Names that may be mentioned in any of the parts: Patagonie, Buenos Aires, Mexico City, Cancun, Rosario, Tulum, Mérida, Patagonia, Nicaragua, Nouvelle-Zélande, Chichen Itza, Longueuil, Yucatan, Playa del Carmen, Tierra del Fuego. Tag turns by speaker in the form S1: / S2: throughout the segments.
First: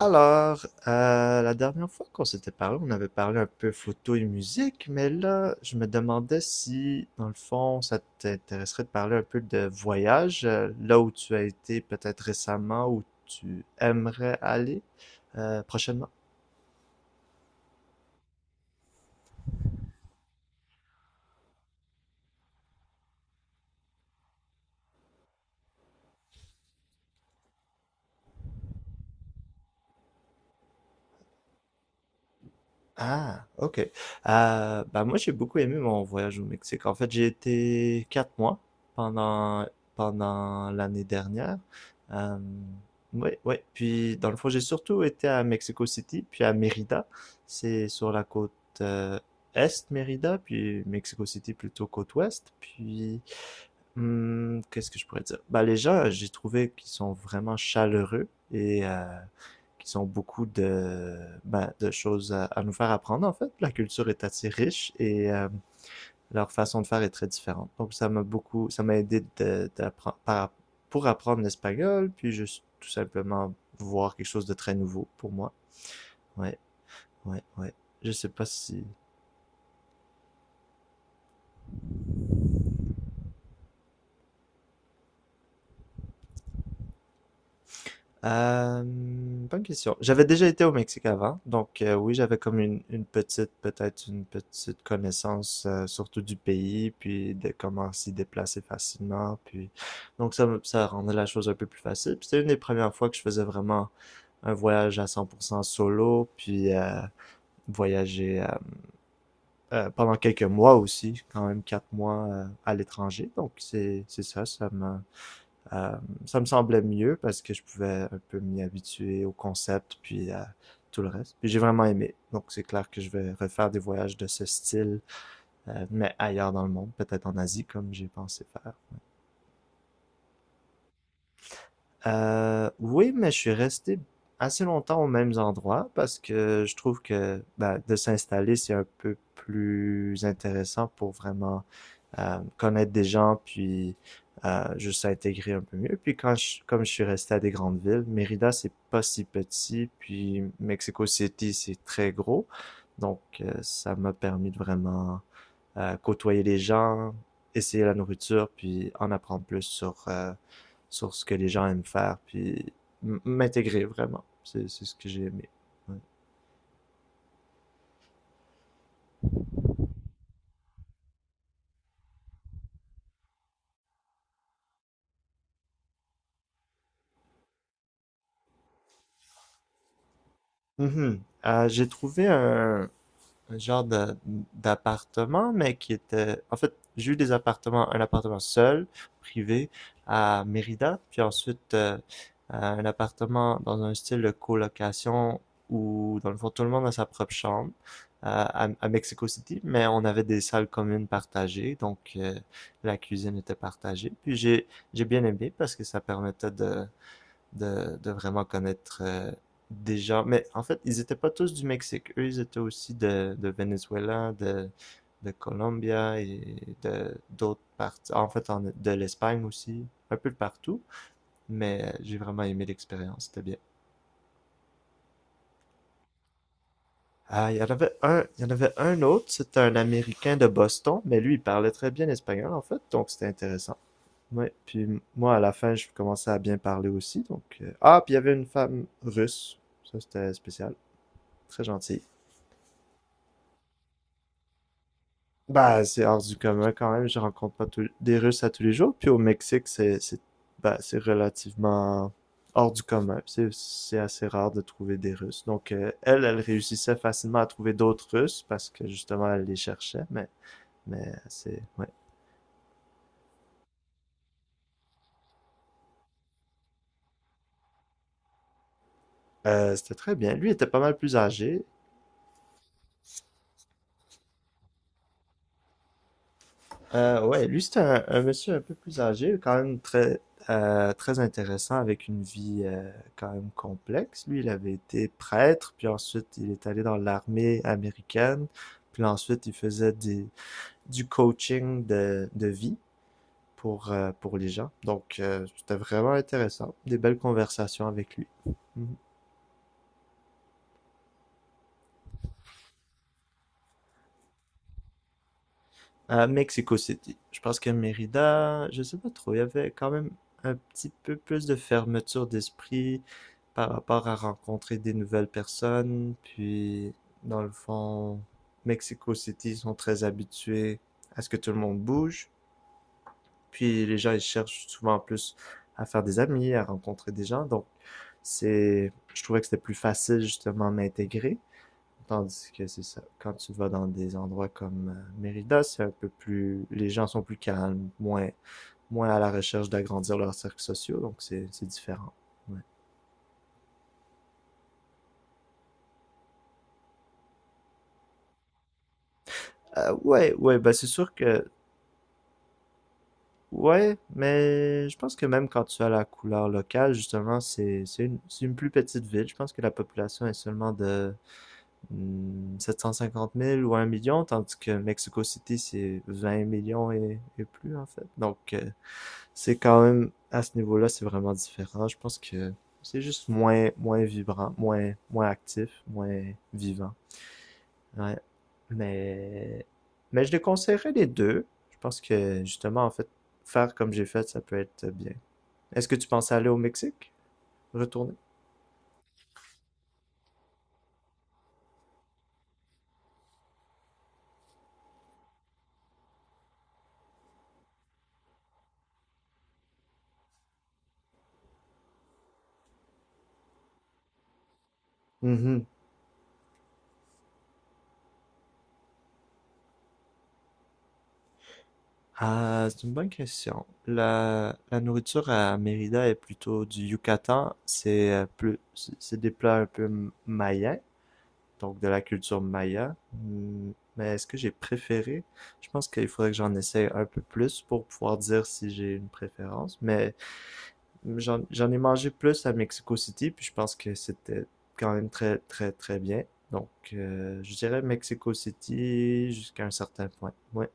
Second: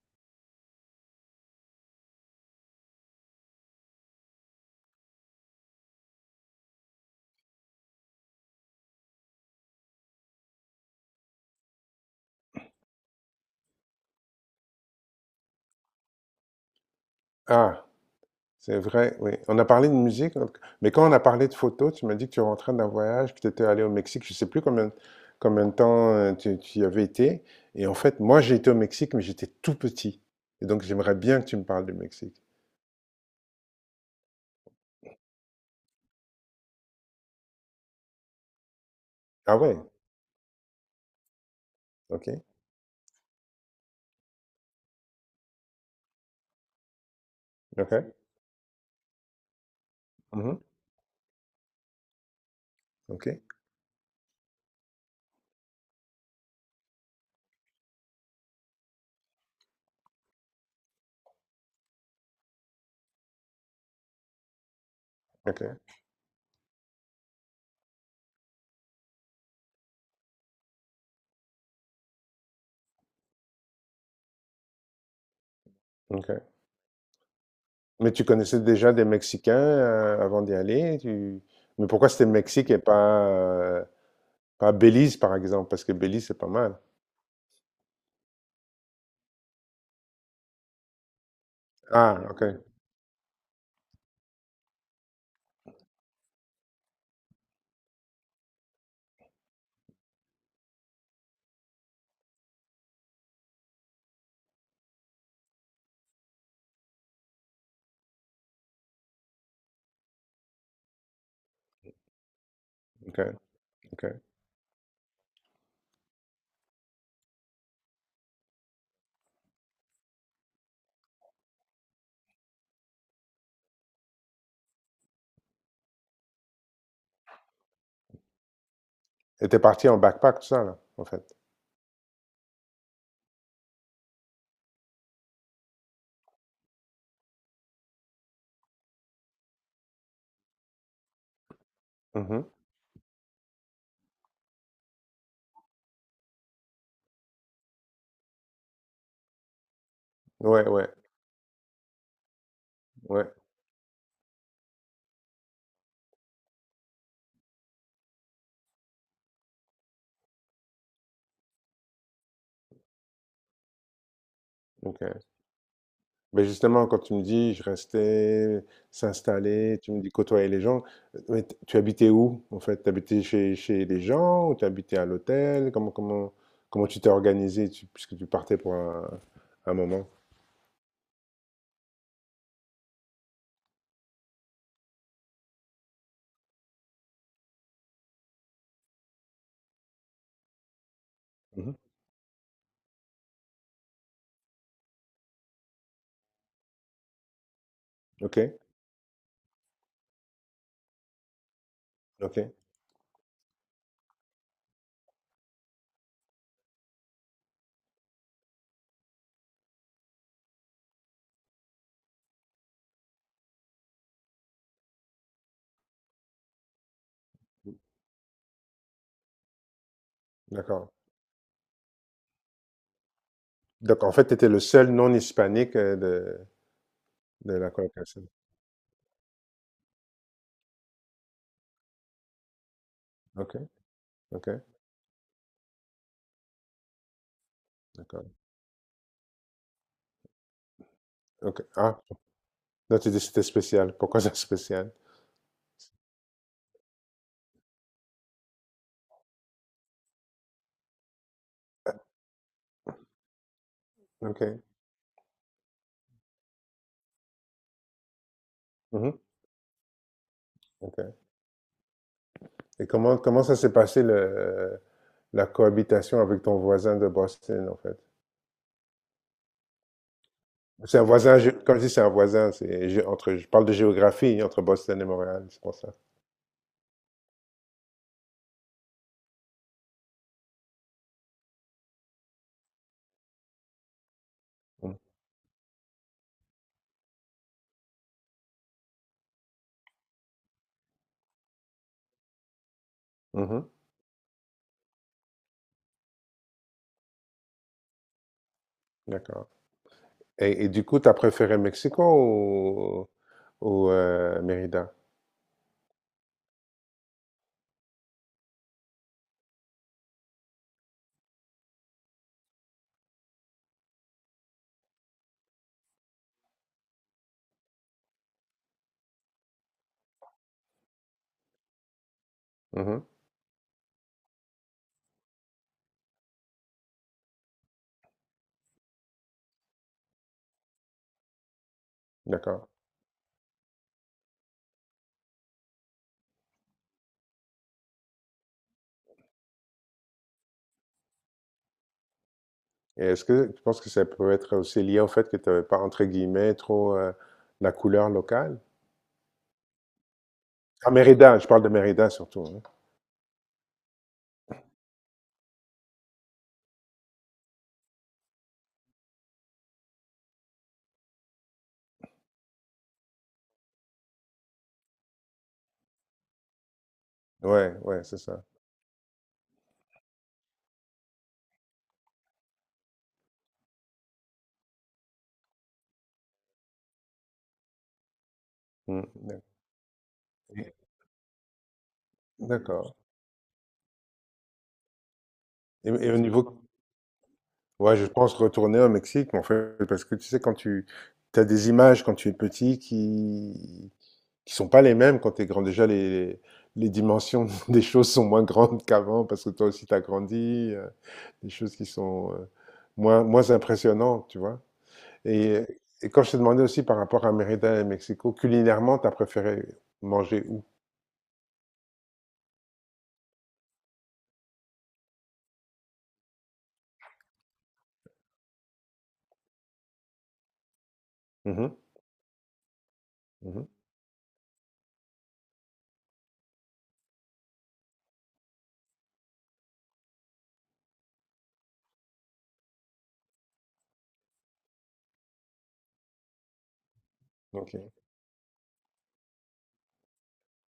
S1: Alors, la dernière fois qu'on s'était parlé, on avait parlé un peu photo et musique, mais là, je me demandais si, dans le fond, ça t'intéresserait de parler un peu de voyage, là où tu as été peut-être récemment, où tu aimerais aller prochainement.
S2: Ah, c'est vrai, oui. On a parlé de musique, mais quand on a parlé de photos, tu m'as dit que tu rentrais d'un voyage, que tu étais allé au Mexique, je ne sais plus combien de temps tu y avais été. Et en fait, moi, j'ai été au Mexique, mais j'étais tout petit. Et donc, j'aimerais bien que tu me parles du Mexique.
S1: Ah, ok. Bah moi, j'ai beaucoup aimé mon voyage au Mexique. En fait, j'ai été 4 mois
S2: Ah,
S1: pendant
S2: ouais,
S1: pendant l'année dernière.
S2: ok,
S1: Euh, oui, oui. Puis dans le fond, j'ai surtout été à Mexico City, puis à Mérida. C'est sur
S2: ok,
S1: la côte euh, est, Mérida,
S2: mhm,
S1: puis Mexico City plutôt côte ouest. Puis
S2: ok,
S1: qu'est-ce que je pourrais dire? Bah les gens, j'ai trouvé qu'ils sont vraiment chaleureux, et qui ont beaucoup de, ben, de choses à nous faire apprendre, en fait. La culture est assez riche, et
S2: ok,
S1: leur façon de faire est très différente. Donc, ça m'a beaucoup, ça m'a aidé pour apprendre l'espagnol, puis juste tout simplement voir quelque chose de très nouveau pour moi.
S2: ok.
S1: Ouais, ouais, ouais. Je
S2: Mais tu
S1: sais pas
S2: connaissais
S1: si
S2: déjà des Mexicains avant d'y aller, mais pourquoi c'était Mexique et pas, pas Belize, par exemple? Parce que Belize, c'est pas mal.
S1: Bonne question. J'avais déjà été au Mexique avant, donc oui,
S2: Ah,
S1: j'avais
S2: ok,
S1: comme une petite, peut-être une petite connaissance, surtout du pays, puis de comment s'y déplacer facilement, puis donc ça rendait la chose un peu plus facile. Puis c'était une des premières fois que je faisais vraiment un voyage à 100% solo, puis voyager pendant quelques mois aussi, quand même 4 mois à
S2: ok,
S1: l'étranger. Donc c'est
S2: ok.
S1: c'est ça, ça m'a euh, ça me semblait mieux parce que je pouvais un peu m'y habituer au concept, puis à tout le reste. Puis j'ai vraiment aimé. Donc c'est clair que je vais refaire des voyages de ce style, mais ailleurs dans le monde, peut-être en Asie comme j'ai pensé faire.
S2: Et t'es parti en backpack, tout ça, là, en fait.
S1: Oui, mais je suis resté assez longtemps aux mêmes endroits parce que je trouve que, ben, de s'installer, c'est un peu plus intéressant pour vraiment
S2: Mhm.
S1: connaître des gens, puis juste intégrer un peu mieux. Puis comme je suis resté à des grandes villes, Mérida, c'est pas si petit, puis
S2: Ouais, ouais,
S1: Mexico City, c'est très gros. Donc,
S2: ouais.
S1: ça m'a permis de vraiment côtoyer les gens, essayer la nourriture, puis en apprendre plus sur ce que les gens aiment faire, puis m'intégrer vraiment. C'est ce que j'ai
S2: Ok.
S1: aimé. Ouais.
S2: Mais justement, quand tu me dis, je restais, s'installer, tu me dis côtoyer les gens, mais tu habitais où, en fait? T'habitais chez, chez les gens ou t'habitais à l'hôtel? Comment tu t'es organisé, puisque tu partais pour un moment?
S1: Mm -hmm. J'ai trouvé un d'appartement, En fait, j'ai eu des appartements, un appartement seul, privé, à Mérida, puis ensuite
S2: Mhm.
S1: un appartement dans un style de colocation où, dans le fond, tout le monde a sa propre chambre
S2: Ok,
S1: à Mexico City, mais on avait des salles communes partagées, donc
S2: ok,
S1: la cuisine était partagée. Puis j'ai bien aimé parce que ça permettait de vraiment connaître des gens. Mais en fait, ils étaient pas tous du Mexique. Eux, ils étaient aussi de Venezuela, de Colombia et de d'autres parties. En fait, de l'Espagne aussi, un peu de partout.
S2: d'accord.
S1: Mais j'ai vraiment aimé l'expérience, c'était bien.
S2: Donc, en fait, tu étais le seul non-hispanique euh, de,
S1: Ah, il
S2: de
S1: y en
S2: la
S1: avait un,
S2: colocation.
S1: il y en avait un autre, c'était un Américain de Boston, mais lui, il parlait très bien espagnol, en fait, donc c'était
S2: Ok,
S1: intéressant.
S2: ok,
S1: Ouais, puis moi, à la fin, je commençais à bien parler aussi. Ah, puis il y
S2: d'accord.
S1: avait une femme russe, ça c'était spécial.
S2: Ok.
S1: Très
S2: Ah,
S1: gentil.
S2: non, tu dis que c'était spécial. Pourquoi c'est spécial?
S1: Bah, c'est hors du commun quand même. Je rencontre pas des Russes à tous les jours. Puis au Mexique, c'est relativement hors du commun. C'est assez rare
S2: OK.
S1: de trouver des Russes. Donc, elle, elle réussissait facilement à trouver d'autres Russes parce que
S2: Mmh.
S1: justement, elle les cherchait. Mais
S2: OK.
S1: c'est. Ouais.
S2: Et comment ça s'est passé le la cohabitation avec ton voisin de Boston, en fait?
S1: C'était très bien. Lui était pas mal
S2: C'est un
S1: plus
S2: voisin,
S1: âgé.
S2: comme je dis, c'est un voisin, entre, je parle de géographie, entre Boston et Montréal, c'est pour ça.
S1: Ouais, lui, c'est un monsieur un peu plus âgé, quand même très intéressant, avec une vie quand même complexe. Lui, il avait
S2: Mm.
S1: été prêtre, puis ensuite, il est allé dans l'armée américaine, puis ensuite, il faisait du coaching de vie
S2: Mhm.
S1: pour les gens. Donc, c'était vraiment intéressant. Des belles conversations avec lui. Mhm.
S2: D'accord. Et du coup, tu as préféré Mexico ou, Mérida?
S1: À Mexico City. Je pense que Mérida, je sais pas trop, il y avait quand même un petit peu plus de fermeture d'esprit par rapport à rencontrer des nouvelles personnes. Puis, dans le fond, Mexico City sont très habitués à ce que tout le monde bouge.
S2: Mhm.
S1: Puis, les gens, ils cherchent souvent plus à faire des amis, à rencontrer des gens. Donc, c'est, je trouvais que c'était plus facile justement à m'intégrer. Tandis que
S2: D'accord.
S1: c'est ça. Quand tu vas dans des endroits comme Mérida, c'est un peu plus. Les gens sont plus calmes, moins à la recherche d'agrandir leurs cercles sociaux, donc c'est différent. Ouais.
S2: Et est-ce que tu penses que ça peut être aussi lié au fait que tu n'avais pas, entre guillemets, trop la couleur locale?
S1: Ouais, ouais, bah c'est
S2: À
S1: sûr
S2: Mérida,
S1: que.
S2: je parle de Mérida surtout. Hein.
S1: Ouais, mais je pense que même quand tu as la couleur locale, justement, c'est une plus petite ville. Je pense que la population est seulement de 750 000 ou 1 million, tandis que Mexico City, c'est 20 millions et plus,
S2: Ouais,
S1: en
S2: ouais,
S1: fait.
S2: c'est
S1: Donc,
S2: ça.
S1: c'est quand même, à ce niveau-là, c'est vraiment différent. Je pense que c'est juste moins vibrant, moins actif, moins vivant. Ouais.
S2: Mm.
S1: Mais, mais je les
S2: Et-
S1: conseillerais les deux. Je pense que, justement, en
S2: D'accord.
S1: fait, faire comme j'ai fait, ça peut être bien. Est-ce
S2: Et,
S1: que tu
S2: et au
S1: pensais aller au
S2: niveau,
S1: Mexique?
S2: ouais, je
S1: Retourner?
S2: pense retourner au Mexique, mais en fait, parce que tu sais, quand tu as des images quand tu es petit qui sont pas les mêmes quand tu es grand. Déjà, les dimensions des choses sont moins grandes qu'avant parce que toi aussi tu as grandi. Des choses qui sont moins impressionnantes, tu vois. Et
S1: Mhm.
S2: et quand je t'ai demandé aussi par rapport à Mérida et Mexico, culinairement, tu as préféré manger où?
S1: Ah, c'est une bonne question. La nourriture à Mérida est plutôt du Yucatan. C'est c'est des plats un peu mayens.
S2: Mmh mh.
S1: Donc de la culture maya.
S2: Mmh.
S1: Mais est-ce que j'ai préféré? Je pense qu'il faudrait que j'en essaye un peu plus pour pouvoir dire si j'ai une préférence. Mais j'en ai mangé plus à Mexico City, puis je pense que c'était quand même très, très, très bien. Donc, je
S2: OK.
S1: dirais Mexico City jusqu'à un certain point. Ouais.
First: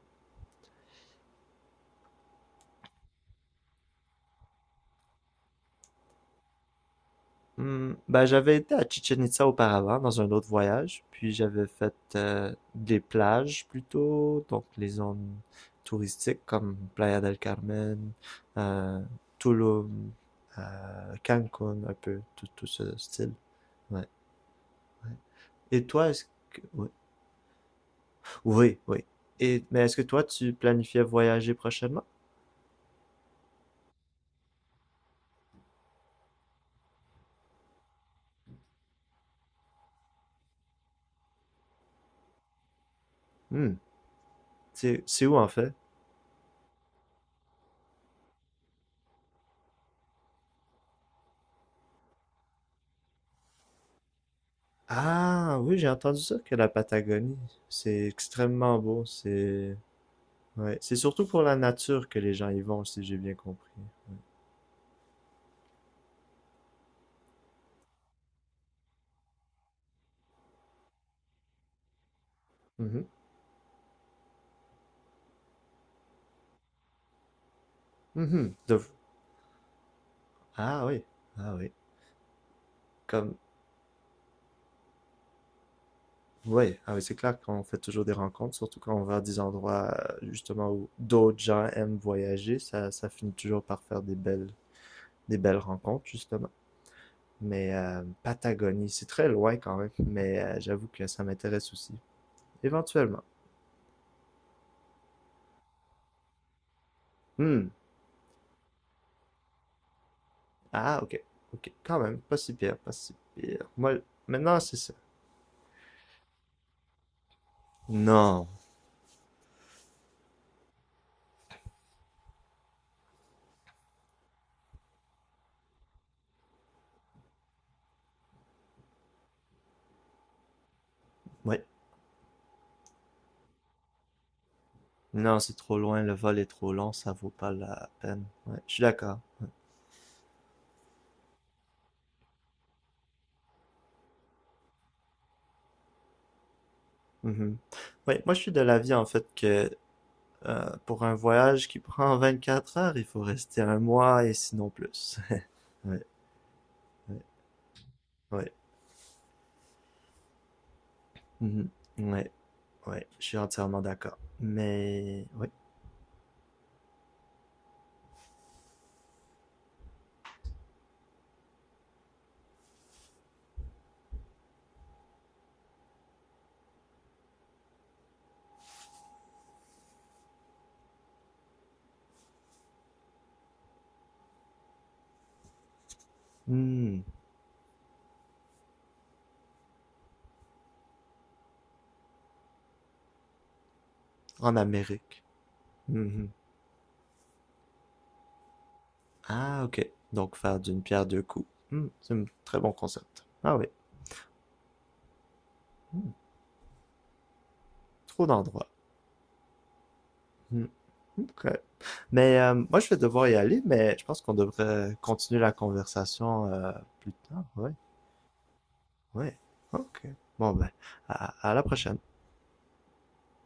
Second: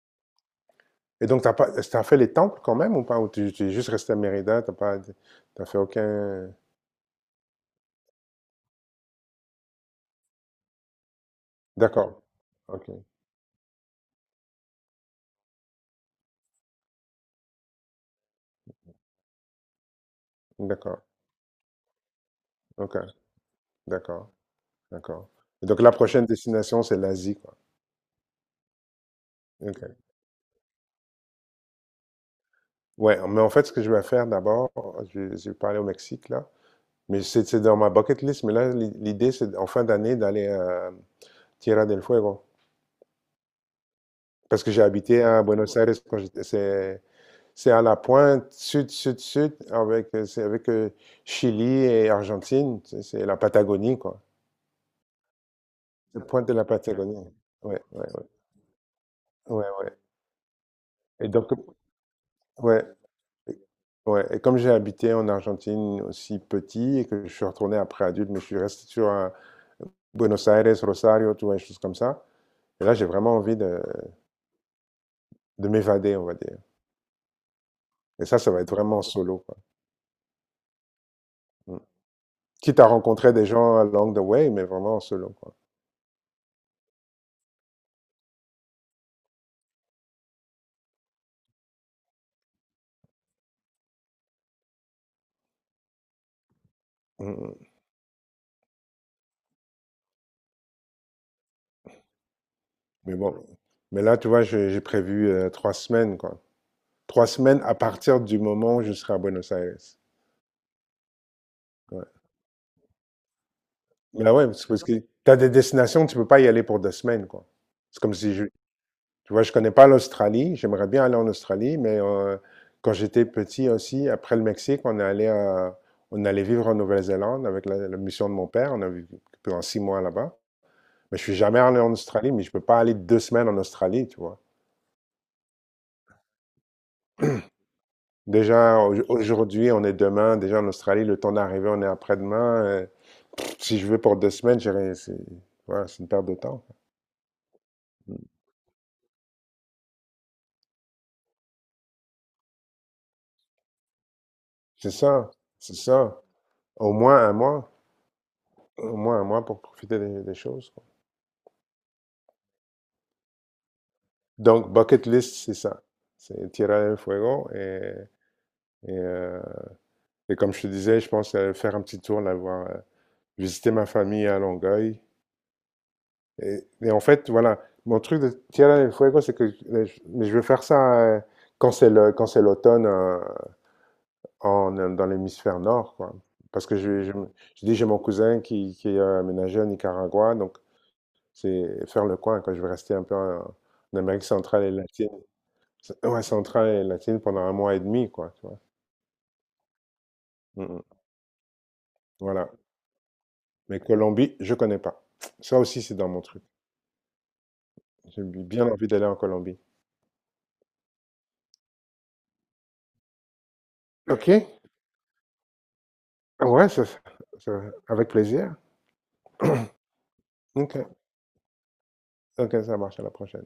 S2: Et donc t'as pas t'as fait les temples quand même ou pas? Ou tu es juste resté à Mérida. T'as fait aucun
S1: Ben, j'avais été à Chichen Itza auparavant, dans un autre voyage, puis j'avais fait
S2: d'accord. OK.
S1: des plages plutôt, donc les zones touristiques comme Playa del Carmen, euh, Tulum,
S2: D'accord.
S1: Cancun, un peu, tout, tout ce
S2: OK.
S1: style. Ouais.
S2: D'accord. D'accord. Et donc
S1: Et
S2: la
S1: toi, est-ce
S2: prochaine destination,
S1: Oui,
S2: c'est l'Asie, quoi.
S1: oui, oui. Et, mais est-ce
S2: OK.
S1: que toi, tu planifiais voyager prochainement?
S2: Ouais, mais en fait, ce que je vais faire d'abord, je vais parler au Mexique, là, mais c'est dans ma bucket list, mais là, l'idée, c'est en fin d'année d'aller à Tierra del Fuego.
S1: Hmm.
S2: Parce que j'ai
S1: C'est,
S2: habité
S1: c'est où
S2: à
S1: en fait?
S2: Buenos Aires quand j'étais. C'est à la pointe sud, sud, sud, avec, c'est avec Chili et Argentine. C'est la Patagonie, quoi.
S1: Ah oui, j'ai entendu
S2: La
S1: ça
S2: pointe de
S1: que
S2: la
S1: la
S2: Patagonie.
S1: Patagonie,
S2: Ouais, ouais,
S1: c'est
S2: ouais.
S1: extrêmement beau,
S2: Ouais, ouais.
S1: Ouais. C'est surtout
S2: Et
S1: pour
S2: donc,
S1: la nature que les gens y vont,
S2: ouais.
S1: si j'ai bien compris.
S2: Ouais, et comme j'ai habité en Argentine aussi petit et que je suis retourné après adulte, mais je suis resté sur Buenos Aires, Rosario, tu vois, des choses comme ça. Et là,
S1: Mhm.
S2: j'ai vraiment envie de m'évader, on va dire. Et ça
S1: Mhm.
S2: va être vraiment solo, quoi.
S1: Ah oui, ah oui.
S2: Mm. Quitte à rencontrer
S1: Comme,
S2: des gens along the way, mais vraiment en solo, quoi.
S1: ouais, ah oui, c'est clair qu'on fait toujours des rencontres, surtout quand on va à des endroits justement où d'autres gens aiment voyager, ça finit toujours par faire des belles rencontres justement.
S2: Mmh
S1: Mais
S2: mh.
S1: Patagonie, c'est très loin quand même, mais j'avoue que ça m'intéresse aussi,
S2: Mais
S1: éventuellement.
S2: bon, mais là, tu vois, j'ai prévu, 3 semaines, quoi. 3 semaines
S1: Hmm.
S2: à partir du moment où je serai à Buenos Aires.
S1: Ah ok, ok, quand
S2: Ouais.
S1: même, pas si pire, pas si pire. Moi,
S2: Bah, ouais,
S1: maintenant c'est
S2: parce que
S1: ça.
S2: tu as des destinations, tu peux pas y aller pour 2 semaines, quoi. C'est comme si
S1: Non,
S2: je tu vois, je connais pas l'Australie, j'aimerais bien aller en Australie, mais quand j'étais petit aussi, après le Mexique, on est allé à on allait vivre en Nouvelle-Zélande avec la mission de mon père. On a vécu pendant 6 mois là-bas. Mais je suis
S1: oui,
S2: jamais allé en Australie, mais je peux pas aller 2 semaines en Australie, tu vois?
S1: non, c'est trop loin, le vol est trop long, ça vaut pas la peine. Ouais, je
S2: Déjà,
S1: suis d'accord.
S2: aujourd'hui, on est demain. Déjà, en Australie, le temps d'arriver, on est après-demain. Pff, si je vais pour 2 semaines, j'ai rien- c'est voilà, c'est une perte de temps.
S1: Mhm. Ouais, moi je suis de l'avis en fait que pour un voyage qui prend 24 heures, il faut rester un mois et sinon
S2: C'est
S1: plus.
S2: ça, c'est
S1: Ouais,
S2: ça. Au
S1: ouais,
S2: moins un mois,
S1: ouais.
S2: au moins un mois pour profiter des choses. Quoi.
S1: Mhm. Ouais, ouais, je suis entièrement d'accord.
S2: Donc, bucket
S1: Mais
S2: list,
S1: oui.
S2: c'est ça. C'est Tierra del Fuego. Et, euh, et comme je te disais, je pense faire un petit tour, là, voir, visiter ma famille à Longueuil. Et en fait, voilà, mon truc de Tierra del Fuego, c'est que mais je veux faire ça quand c'est le, quand c'est l'automne en, dans l'hémisphère nord, quoi. Parce que je,
S1: Hmm,
S2: je, je dis, j'ai mon cousin qui est aménagé au Nicaragua, donc c'est faire le coin, quand je vais rester un peu en, Amérique
S1: En
S2: centrale et latine.
S1: Amérique.
S2: Ouais,
S1: Mhm.
S2: centrale et latine pendant un mois et demi, quoi, tu vois.
S1: Ah, ok. Donc faire
S2: Mm,
S1: d'une
S2: mm.
S1: pierre deux coups. C'est un
S2: Voilà.
S1: très bon concept. Ah oui.
S2: Mais Colombie, je connais pas. Ça aussi, c'est dans
S1: Hmm,
S2: mon truc. J'ai
S1: Trop
S2: bien
S1: d'endroits.
S2: envie d'aller en Colombie.
S1: Hmm. OK. Mais moi, je vais devoir y aller, mais je pense
S2: Ok.
S1: qu'on devrait continuer la conversation
S2: Ouais,
S1: plus tard.
S2: ça-
S1: Oui,
S2: avec plaisir.
S1: oui. OK. Bon, ben,
S2: Ok.
S1: à la prochaine.
S2: OK, ça marche, à la prochaine.